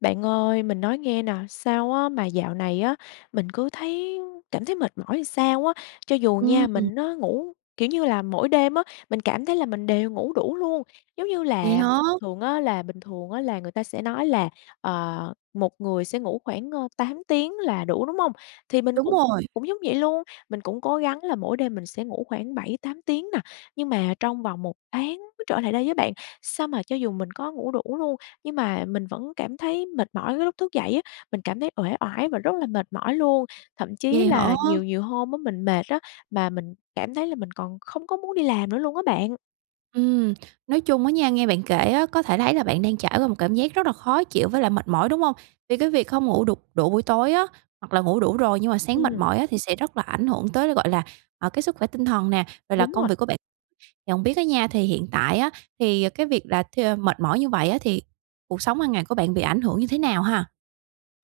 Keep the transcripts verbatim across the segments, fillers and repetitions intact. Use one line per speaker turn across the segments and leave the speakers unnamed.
Bạn ơi, mình nói nghe nè, sao á mà dạo này á mình cứ thấy cảm thấy mệt mỏi sao á. Cho dù
Ưm,
nha
ừm.
mình nó ngủ kiểu như là, mỗi đêm á, mình cảm thấy là mình đều ngủ đủ luôn, giống như
Vậy
là,
hả?
thường á là bình thường á là người ta sẽ nói là, ờ, một người sẽ ngủ khoảng, ơ, tám tiếng là đủ, đúng không? Thì mình
Đúng
cũng
rồi.
cũng giống vậy luôn, mình cũng cố gắng là mỗi đêm mình sẽ ngủ khoảng bảy, tám tiếng nè. Nhưng mà trong vòng một tháng mới trở lại đây á bạn, sao mà cho dù mình có ngủ đủ luôn, nhưng mà mình vẫn cảm thấy mệt mỏi cái lúc thức dậy á, mình cảm thấy uể oải và rất là mệt mỏi luôn. Thậm chí
Vậy hả?
là nhiều nhiều hôm á mình mệt á mà mình cảm thấy là mình còn không có muốn đi làm nữa luôn á bạn.
Ừm, nói chung á nha, nghe bạn kể á có thể thấy là bạn đang trải qua một cảm giác rất là khó chịu với lại mệt mỏi, đúng hông? Vì cái việc không ngủ đủ đủ buổi tối á, hoặc là ngủ đủ rồi nhưng mà sáng mệt
Ừm.
mỏi á thì sẽ rất là ảnh hưởng tới là, gọi là, ờ, cái sức khỏe tinh thần nè, rồi là
Đúng
công
rồi.
việc của bạn nhận biết á nha, thì hiện tại á thì cái việc là th mệt mỏi như vậy á thì cuộc sống hàng ngày của bạn bị ảnh hưởng như thế nào ha?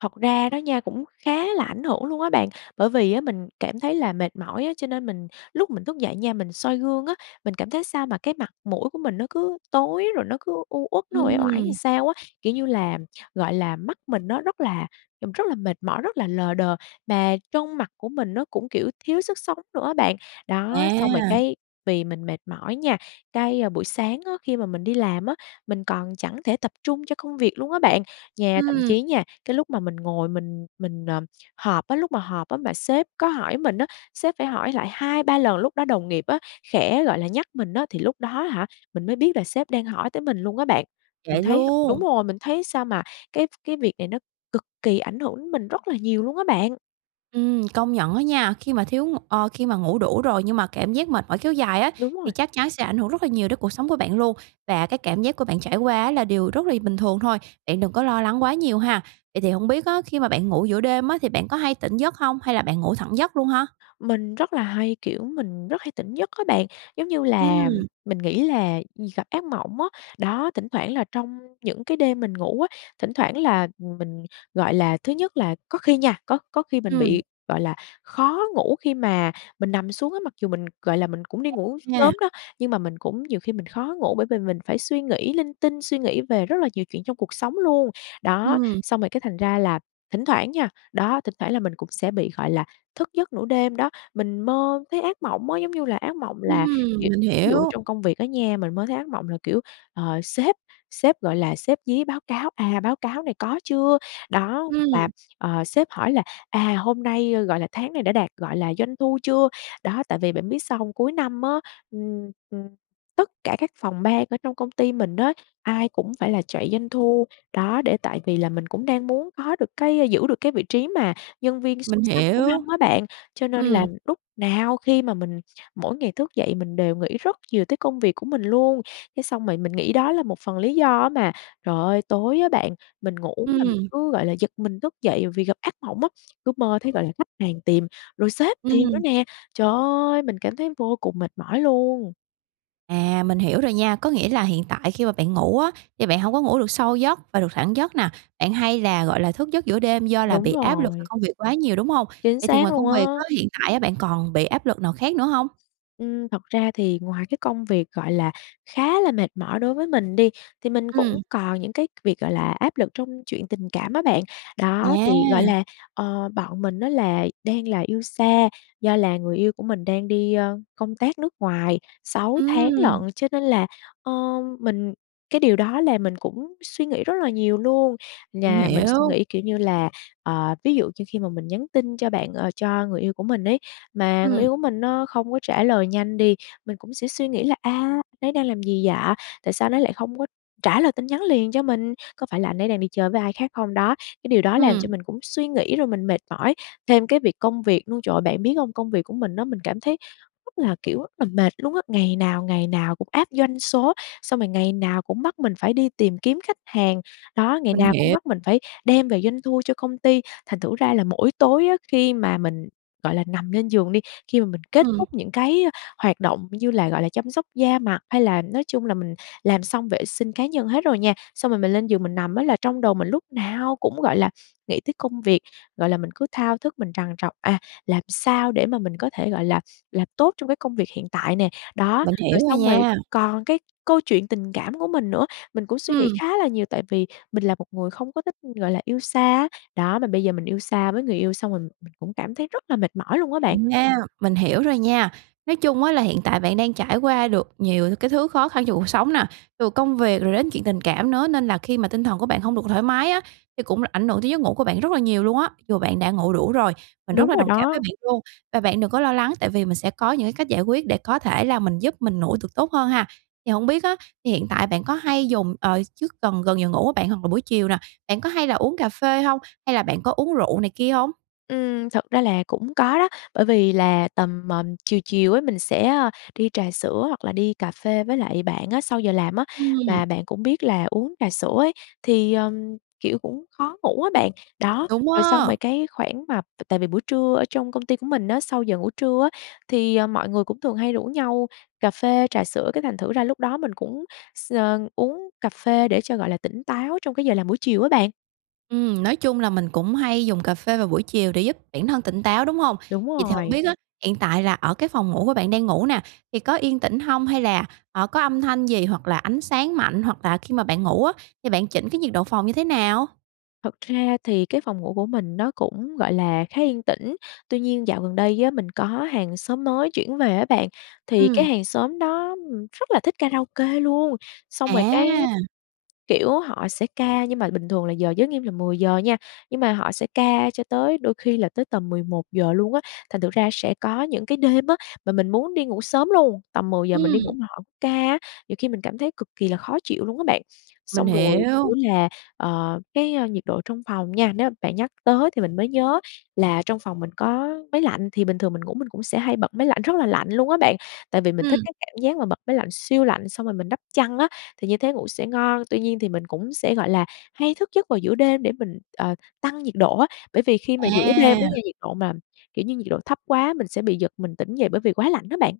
Thật ra đó nha, cũng khá là ảnh hưởng luôn á bạn, bởi vì á, mình cảm thấy là mệt mỏi á, cho nên mình lúc mình thúc dậy nha, mình soi gương á, mình cảm thấy sao mà cái mặt mũi của mình nó cứ tối rồi nó cứ u uất, nó uể oải ừn
Ừm.
sao á, kiểu như là, gọi là, mắt mình nó rất là nhìn rất là mệt mỏi, rất là lờ đờ, mà trông mặt của mình nó cũng, kiểu, thiếu sức sống nữa á bạn. Đó, xong rồi
À!
cái, vì mình mệt mỏi nha cái buổi sáng á, khi mà mình đi làm á, mình còn chẳng thể tập trung cho công việc luôn á bạn. Nha thậm
Ừm.
chí nha, cái lúc mà mình ngồi mình mình, ờ, họp á, lúc mà họp á mà sếp có hỏi mình á, sếp phải hỏi lại hai ba lần lúc đó đồng nghiệp á, khẽ, gọi là, nhắc mình á, thì lúc đó á hả, mình mới biết là sếp đang hỏi tới mình luôn á bạn. Mình
Vậy
thấy đúng
luôn?
rồi, mình thấy sao mà cái cái việc này nó cực kỳ ảnh hưởng đến mình rất là nhiều luôn á bạn.
Ừm, công nhận á nha, khi mà thiếu ng ơ, khi mà ngủ đủ rồi nhưng mà cảm giác mệt mỏi kéo dài á
Đúng
thì
rồi.
chắc chắn sẽ ảnh hưởng rất là nhiều đến cuộc sống của bạn luôn. Và cái cảm giác của bạn trải quá á là điều rất lỳ bình thường thôi. Bạn đừng có lo lắng quá nhiều ha. Vậy thì hổng biết á, khi mà bạn ngủ giữa đêm á thì bạn có hay tỉnh giấc hông, hay là bạn ngủ thẳng giấc luôn ha?
Mình rất là hay, kiểu, mình rất hay tỉnh giấc á bạn, giống như là,
Ừm.
mình nghĩ là gặp ác mộng á. Đó, thỉnh thoảng là trong những cái đêm mình ngủ á, thỉnh thoảng là, ừm, mình, gọi là, thứ nhất là có khi nha, có có khi mình
Ừm.
bị, gọi là, khó ngủ khi mà mình nằm xuống á, mặc dù mình, gọi là, mình cũng đi
[unintelligible]
ngủ
Nha.
sớm đó, nhưng mà mình cũng nhiều khi mình khó ngủ, bởi vì mình phải suy nghĩ linh tinh, suy nghĩ về rất là nhiều chuyện trong cuộc sống luôn. Đó,
Ừm.
xong rồi cái thành ra là thỉnh thoảng nha, đó, thỉnh thoảng là mình cũng sẽ bị, gọi là, thức giấc nửa đêm đó. Mình mơ thấy ác mộng á, giống như là, ác mộng là, kiểu,
Ừm, mình
ví dụ
hiểu.
trong công việc á nha, mình mơ thấy ác mộng là, kiểu, ờ, sếp sếp, gọi là, sếp dí báo cáo: "À, báo cáo này có chưa?" Đó, hoặc là,
Ừm.
ờ, sếp hỏi là "à, hôm nay", ơ, gọi là, "tháng này đã đạt", gọi là, "doanh thu chưa?" Đó, tại vì bạn biết sao hông? Cuối năm á, ừm, ừm, tất cả các phòng ban ở trong công ty mình á, ai cũng phải là chạy doanh thu, đó, để tại vì là mình cũng đang muốn có được cái giữ được cái vị trí mà nhân viên
Mình
xuất sắc của
hiểu.
năm á bạn, cho nên là
Ừm.
lúc nào khi mà mình mỗi ngày thức dậy mình đều nghĩ rất nhiều tới công việc của mình luôn. Cái xong rồi mình nghĩ đó là một phần lý do á mà, trời ơi, tối á bạn, mình ngủ mà mình
Ừm.
cứ, gọi là, giật mình thức dậy vì gặp ác mộng á, cứ mơ thấy, gọi là, khách hàng tìm rồi sếp tìm nữa
Ừm.
nè. Trời ơi! Mình cảm thấy vô cùng mệt mỏi luôn!
À, mình hiểu rồi nha, có nghĩa là hiện tại khi mà bạn ngủ á, thì bạn hông có ngủ được sâu giấc và được thẳng giấc nà, bạn hay là, gọi là, thức giấc giữa đêm do là
Đúng
bị áp lực về
rồi.
công việc quá nhiều, đúng hông?
Chính
Vậy thì
xác
ngoài
luôn
công
á.
việc á, hiện tại á bạn còn bị áp lực nào khác nữa hông?
Ừm, thật ra thì ngoài cái công việc, gọi là, khá là mệt mỏi đối với mình đi, thì mình cũng
Ừm.
còn những cái việc, gọi là, áp lực trong chuyện tình cảm á bạn. Đó, thì, gọi
À.
là, ờ, bọn mình á là đang là yêu xa, do là người yêu của mình đang đi, a, công tác nước ngoài sáu tháng
Ừm.
lận, cho nên là, ơ, mình cái điều đó làm mình cũng suy nghĩ rất là nhiều luôn.
Mình
Nhà mình suy
hiểu.
nghĩ, kiểu như là, ờ, ví dụ như khi mà mình nhắn tin cho bạn ờ, cho người yêu của mình ấy, mà người
Ừm.
yêu của mình nó không có trả lời nhanh đi, mình cũng sẽ suy nghĩ là "A, anh ấy đang làm gì vậy? Tại sao anh ấy lại không có trả lời tin nhắn liền cho mình? Có phải là anh ấy đang đi chơi với ai khác không đó?" Cái điều đó làm cho
Ừm.
mình cũng suy nghĩ rồi mình mệt mỏi. Thêm cái việc công việc luôn, trời ơi! Bạn biết hông? Công việc của mình á, mình cảm thấy rất là, kiểu, rất là mệt luôn á, ngày nào, ngày nào cũng áp doanh số, xong rồi ngày nào cũng bắt mình phải đi tìm kiếm khách hàng, đó, ngày
Mình
nào cũng
hiểu.
bắt mình phải đem về doanh thu cho công ty. Thành thử ra là mỗi tối á, khi mà mình, gọi là, nằm lên giường đi, khi mà mình kết
Ừm.
thúc những cái hoạt động như là, gọi là, chăm sóc da mặt, hay là nói chung là mình làm xong vệ sinh cá nhân hết rồi nha. Xong rồi mình lên giường mình nằm á là trong đầu mình lúc nào cũng, gọi là, nghĩ tới công việc, gọi là, mình cứ thao thức mình trằn trọc: "À, làm sao để mà mình có thể, gọi là, làm tốt trong cái công việc hiện tại?" nè. Đó,
Mình
rồi
hiểu rồi
xong rồi
nha.
còn cái câu chuyện tình cảm của mình nữa, mình cũng suy nghĩ
Ừm.
khá là nhiều, tại vì mình là một người không có thích, gọi là, yêu xa á, đó, mà bây giờ mình yêu xa với người yêu, xong rồi mình cũng cảm thấy rất là mệt mỏi luôn á bạn.
À, mình hiểu rồi nha. Nói chung á là hiện tại bạn đang trải qua được nhiều cái thứ khó khăn trong cuộc sống nà, từ công việc rồi đến chuyện tình cảm nữa nên là khi mà tinh thần của bạn hông được thoải mái á, thì cũng là ảnh hưởng tới giấc ngủ của bạn rất là nhiều luôn á, dù bạn đã ngủ đủ rồi, mình rất
Đúng
là
rồi
đồng cảm với
đó.
bạn luôn. Và bạn đừng có lo lắng, tại vì mình sẽ có những cái cách giải quyết để có thể là mình giúp mình ngủ tược tốt hơn ha. Thì hổng biết á, thì hiện tại bạn có hay dùng ờ, trước gần gần giờ ngủ á bạn hoặc là buổi chiều nà, bạn có hay là uống cà phê hông? Hay là bạn có uống rượu này kia hông?
Ừm, thật ra là cũng có đó, bởi vì là tầm, ờm, chiều chiều ấy mình sẽ, a, đi trà sữa hoặc là đi cà phê với lại bạn á, sau giờ làm á,
Ừm.
và bạn cũng biết là uống trà sữa ấy, thì, ờm, kiểu, cũng khó ngủ á bạn. Đó,
Đúng
rồi xong
á.
rồi cái khoảng mà t tại vì buổi trưa ở trong công ty của mình á, sau giờ ngủ trưa á, thì, à, mọi người cũng thường hay rủ nhau cà phê, trà sữa, cái thành thử ra lúc đó mình cũng x ờ, uống cà phê để cho, gọi là, tỉnh táo trong cái giờ làm buổi chiều á bạn.
Ừm, nói chung là mình cũng hay dùng cà phê vào buổi chiều để giúp bản thân tỉnh táo, đúng hông?
Đúng
Vậy thì hổng
rồi.
biết á, hiện tại là ở cái phòng ngủ của bạn đang ngủ nà, thì có yên tĩnh hông hay là, ờ, có âm thanh gì, hoặc là ánh sáng mạnh, hoặc là khi mà bạn ngủ á thì bạn chỉnh cái nhiệt độ phòng như thế nào?
Thật ra thì cái phòng ngủ của mình nó cũng, gọi là, khá yên tĩnh. Tuy nhiên dạo gần đây á mình có hàng xóm mới chuyển về á bạn, thì cái
Ừm.
hàng xóm đó, ừm, rất là thích karaoke luôn, xong rồi cái,
À!
kiểu, họ sẽ ca nhưng mà bình thường là giờ giới nghiêm là mười giờ nha, nhưng mà họ sẽ ca cho tới đôi khi là tới tầm mười một giờ luôn á. Thành thử ra sẽ có những cái đêm á, mà mình muốn đi ngủ sớm luôn, tầm mười giờ mình đi ngủ,
Ừm.
mà họ ca á nhiều khi mình cảm thấy cực kì là khó chịu luôn á bạn.
Mình
Xong rồi, kiểu
hiểu.
là, ờ, cái nhiệt độ trong phòng nha, nếu mà bạn nhắc tới thì mình mới nhớ là trong phòng mình có máy lạnh, thì bình thường mình ngủ mình cũng sẽ hay bật máy lạnh rất là lạnh luôn á bạn. Tại vì mình thích
Ừm.
cái cảm giác mà bật máy lạnh siêu lạnh, xong rồi mình đắp chăn á, thì như thế ngủ sẽ ngon. Tuy nhiên thì mình cũng sẽ, gọi là, hay thức giấc vào giữa đêm để mình, ờ, tăng nhiệt độ á, bởi vì khi mà giữa đêm á nha,
À.
nhiệt độ mà, kiểu như, nhiệt độ thấp quá, mình sẽ bị giật mình tỉnh dậy bởi vì quá lạnh á bạn.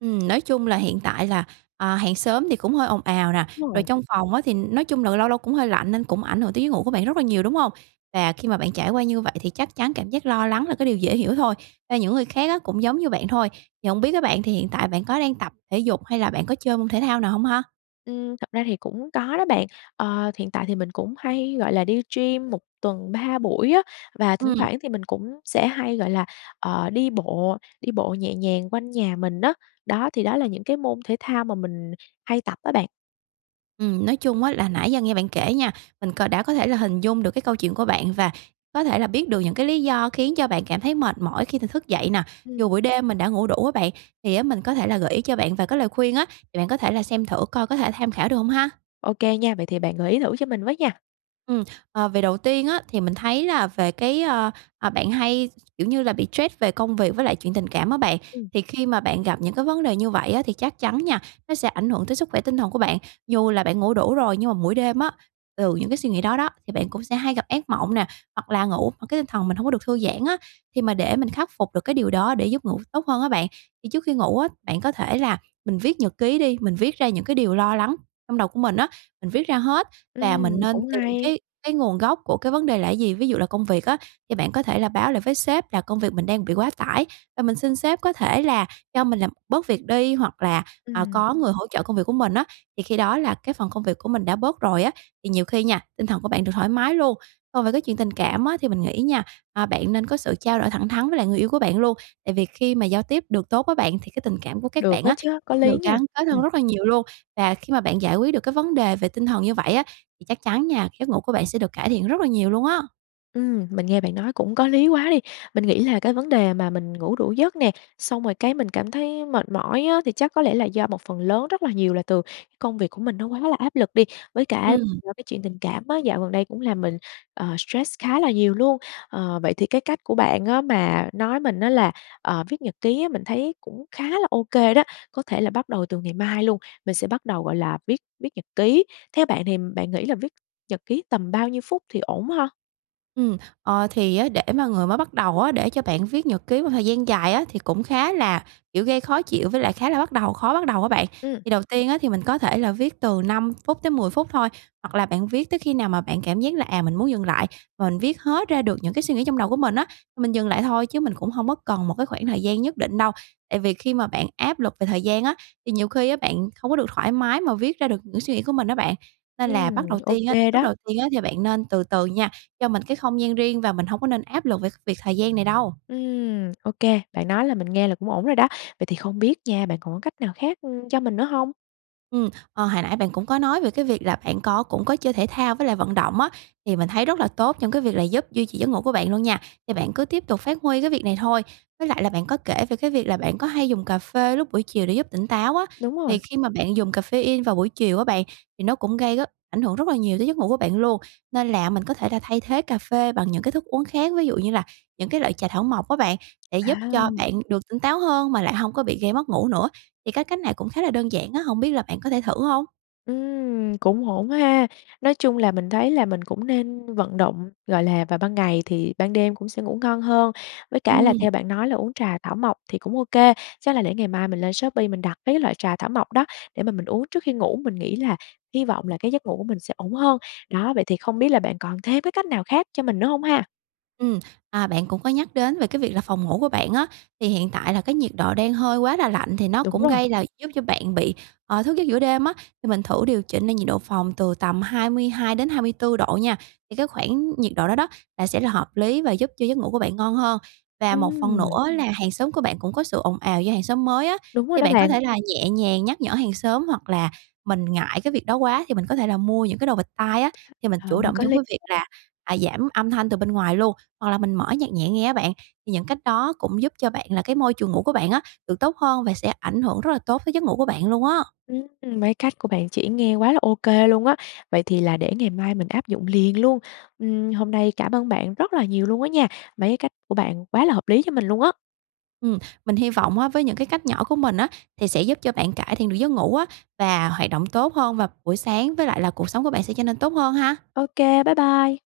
Ừm, nói chung là hiện tại là, ờ, hàng xóm thì cũng hơi ồn ào nè.
Đúng
Rồi
rồi.
trong phòng á, thì nói chung là lâu lâu cũng hơi lạnh nên cũng ảnh hưởng tới giấc ngủ của bạn rất là nhiều, đúng hông? Và khi mà bạn trải qua như vậy, thì chắc chắn cảm giác lo lắng là cái điều dễ hiểu thôi. Và những người khác á, cũng giống như bạn thôi. Thì hổng biết á bạn thì hiện tại bạn có đang tập thể dục hay là bạn có chơi môn thể thao nào hông ha?
Ừm, thật ra thì cũng có đó bạn. Ờ, hiện tại thì mình cũng hay, gọi là, đi gym một tuần ba buổi á. Và thỉnh
Ừm.
thoảng thì mình cũng sẽ hay, gọi là, ờ, đi bộ, đi bộ nhẹ nhàng quanh nhà mình á. Đó, thì đó là những cái môn thể thao mà mình hay tập á bạn.
Ừm, nói chung á, là nãy giờ nghe bạn kể nha, mình cò đã có thể là hình dung được cái câu chuyện của bạn, và có thể là biết được những cái lý do khiến cho bạn cảm thấy mệt mỏi khi th thức dậy nè, dù
Ừm.
buổi đêm mình đã ngủ đủ á bạn. Thì á, mình có thể là gợi ý cho bạn vài cái lời khuyên á, thì bạn có thể là xem thử coi có thể tham khảo được không ha?
Ok nha, vậy thì bạn gợi ý thử cho mình với nha.
Ừm, ờ, về đầu tiên á, thì mình thấy là về cái, ơ, ờ, bạn hay, kiểu như là, bị trét về công việc với lại chuyện tình cảm á bạn.
Ừm.
Thì khi mà bạn gặp những cái vấn đề như vậy á, thì chắc chắn nha, nó sẽ ảnh hưởng tới sức khỏe tinh thần của bạn. Dù là bạn ngủ đủ rồi nhưng mà mỗi đêm á, từ những cái suy nghĩ đó đó, thì bạn cũng sẽ hay gặp ác mộng nè, hoặc là ngủ mà cái tinh thần mình hông có được thư giãn á. Thì mà để mình khắc phục được cái điều đó để giúp ngủ tốt hơn á bạn, thì trước khi ngủ á, bạn có thể là mình viết nhật ký đi, mình viết ra những cái điều lo lắng trong đầu của mình á. Mình viết ra hết và mình
Ừm,
nên
cũng
tìm
hay.
cái cái nguồn gốc của cái vấn đề là gì? Ví dụ là công việc á, thì bạn có thể là báo lại với sếp là công việc mình đang bị quá tải, và mình xin sếp có thể là cho mình làm bớt việc đi, hoặc là, ờ,
Ừm.
có người hỗ trợ công việc của mình á. Thì khi đó là cái phần công việc của mình đã bớt rồi á, thì nhiều khi nha, tinh thần của bạn được thoải mái luôn. Còn về cái chuyện tình cảm á, thì mình nghĩ nha, à, bạn nên có sự trao đổi thẳng thắn với lại người yêu của bạn luôn. Tại vì khi mà giao tiếp được tốt với bạn, thì cái tình cảm của các
Được
bạn
á
á,
chớ, có
sẽ
lý
được
nha.
gắn kết hơn
Ừm.
rất là nhiều luôn. Và khi mà bạn giải quyết được cái vấn đề về tinh thần như vậy á, thì chắc chắn nha, giấc ngủ của bạn sẽ được cải thiện rất là nhiều luôn á.
Ừm, mình nghe bạn nói cũng có lý quá đi. Mình nghĩ là cái vấn đề mà mình ngủ đủ giấc nè, xong rồi cái mình cảm thấy mệt mỏi á, thì chắc có lẽ là do một phần lớn rất là nhiều là từ cái công việc của mình nó quá là áp lực đi. Với cả
Ừm.
do cái chuyện tình cảm á, dạo gần đây cũng làm mình, ờ, stress khá là nhiều luôn. Ờ, vậy thì cái cách của bạn á mà nói mình á, là, ờ, viết nhật ký á, mình thấy cũng khá là ô kê đó. Có thể là bắt đầu từ ngày mai luôn, mình sẽ bắt đầu, gọi là, viết viết nhật ký. Theo bạn thì bạn nghĩ là viết nhật ký tầm bao nhiêu phút thì ổn ha?
Ừm, ờ, thì á, để mà người mới bắt đầu á, để cho bạn viết nhật ký một thời gian dài á, thì cũng khá là, kiểu, gây khó chịu với lại khá là bắt đầu khó bắt đầu á bạn.
Ừm.
Thì đầu tiên á, thì mình có thể là viết từ năm phút tới mười phút thôi. Hoặc là bạn viết tới khi nào mà bạn cảm giác là, à, mình muốn dừng lại và mình viết hết ra được những cái suy nghĩ trong đầu của mình á, thì mình dừng lại thôi. Chứ mình cũng hông có cần một cái khoảng thời gian nhất định đâu. Tại vì khi mà bạn áp lực về thời gian á, thì nhiều khi á, bạn không có được thoải mái mà viết ra được những suy nghĩ của mình á bạn. Nên là bắt
Ừm,
đầu
ô
tiên á
kê
lúc
đó.
đầu tiên á, thì bạn nên từ từ nha, cho mình cái không gian riêng và mình hông có nên áp lực về việc thời gian này đâu.
Ừm, ô kê, bạn nói là mình nghe là cũng ổn rồi đó. Vậy thì không biết nha, bạn còn có cách nào khác, ưm, cho mình nữa hông?
Ừm, ờ, hồi nãy bạn cũng có nói về cái việc là bạn có cũng có chơi thể thao với lại vận động á, thì mình thấy rất là tốt trong cái việc là giúp duy trì giấc ngủ của bạn luôn nha, thì bạn cứ tiếp tục phát huy cái việc này thôi. Với lại là bạn có kể về cái việc là bạn có hay dùng cà phê lúc buổi chiều để giúp tỉnh táo á,
Đúng
thì
rồi.
khi mà bạn dùng caffeine vào buổi chiều á bạn, thì nó cũng gây rất ảnh hưởng rất là nhiều tới giấc ngủ của bạn luôn. Nên là mình có thể là thay thế cà phê bằng những cái thức uống khác, ví dụ như là những cái loại trà thảo mộc á bạn, để giúp cho
À!
bạn được tỉnh táo hơn mà lại hông có bị gây mất ngủ nữa. Thì cái cách này cũng khá là đơn giản á, hổng biết là bạn có thể thử hông?
Ừm, cũng ổn á ha. Nói chung là mình thấy là mình cũng nên vận động, gọi là, vào ban ngày thì ban đêm cũng sẽ ngủ ngon hơn, với cả là
Ừm.
theo bạn nói là uống trà thảo mộc thì cũng ô kê, chắc là để ngày mai mình lên Shopee mình đặt mấy cái loại trà thảo mộc đó để mà mình uống trước khi ngủ, mình nghĩ là hy vọng là cái giấc ngủ của mình sẽ ổn hơn. Đó, vậy thì không biết là bạn còn thêm cái cách nào khác cho mình nữa hông ha?
Ừm, à, bạn cũng có nhắc đến về cái việc là phòng ngủ của bạn á, thì hiện tại là cái nhiệt độ đang hơi quá là lạnh thì nó
Đúng
cũng
rồi.
gây là giúp cho bạn bị, ờ, thức giấc giữa đêm á thì mình thử điều chỉnh lại nhiệt độ phòng từ tầm hai mươi hai đến hai mươi tư độ nha, thì cái khoảng nhiệt độ đó đó là sẽ là hợp lý và giúp cho giấc ngủ của bạn ngon hơn. Và một phần
Ừm.
nữa là hàng xóm của bạn cũng có sự ồn ào do hàng xóm mới á,
Đúng rồi
thì
đó
bạn có
bạn.
thể là nhẹ nhàng nhắc nhở hàng xóm, hoặc là mình ngại cái việc đó quá thì mình có thể là mua những cái đồ bịt tai á, thì mình
Ờ,
chủ động
có
trong
lý
cái việc
[unintelligible]
là, à, giảm âm thanh từ bên ngoài luôn, hoặc là mình mở nhạc nhẹ nghe á bạn. Thì những cách đó cũng giúp cho bạn là cái môi trường ngủ của bạn á được tốt hơn và sẽ ảnh hưởng rất là tốt tới giấc ngủ của bạn luôn á.
Ừm, mấy cách của bạn chỉ nghe quá là ô kê luôn á, vậy thì là để ngày mai mình áp dụng liền luôn. Ừm, hôm nay cảm ơn bạn rất là nhiều luôn á nha, mấy cái cách của bạn quá là hợp lý cho mình luôn á.
Ừm, mình hy vọng á với những cái cách nhỏ của mình á thì sẽ giúp cho bạn cải thiện được giấc ngủ á và hoạt động tốt hơn vào buổi sáng, với lại là cuộc sống của bạn sẽ trở nên tốt hơn ha.
Ô kê, bye bye.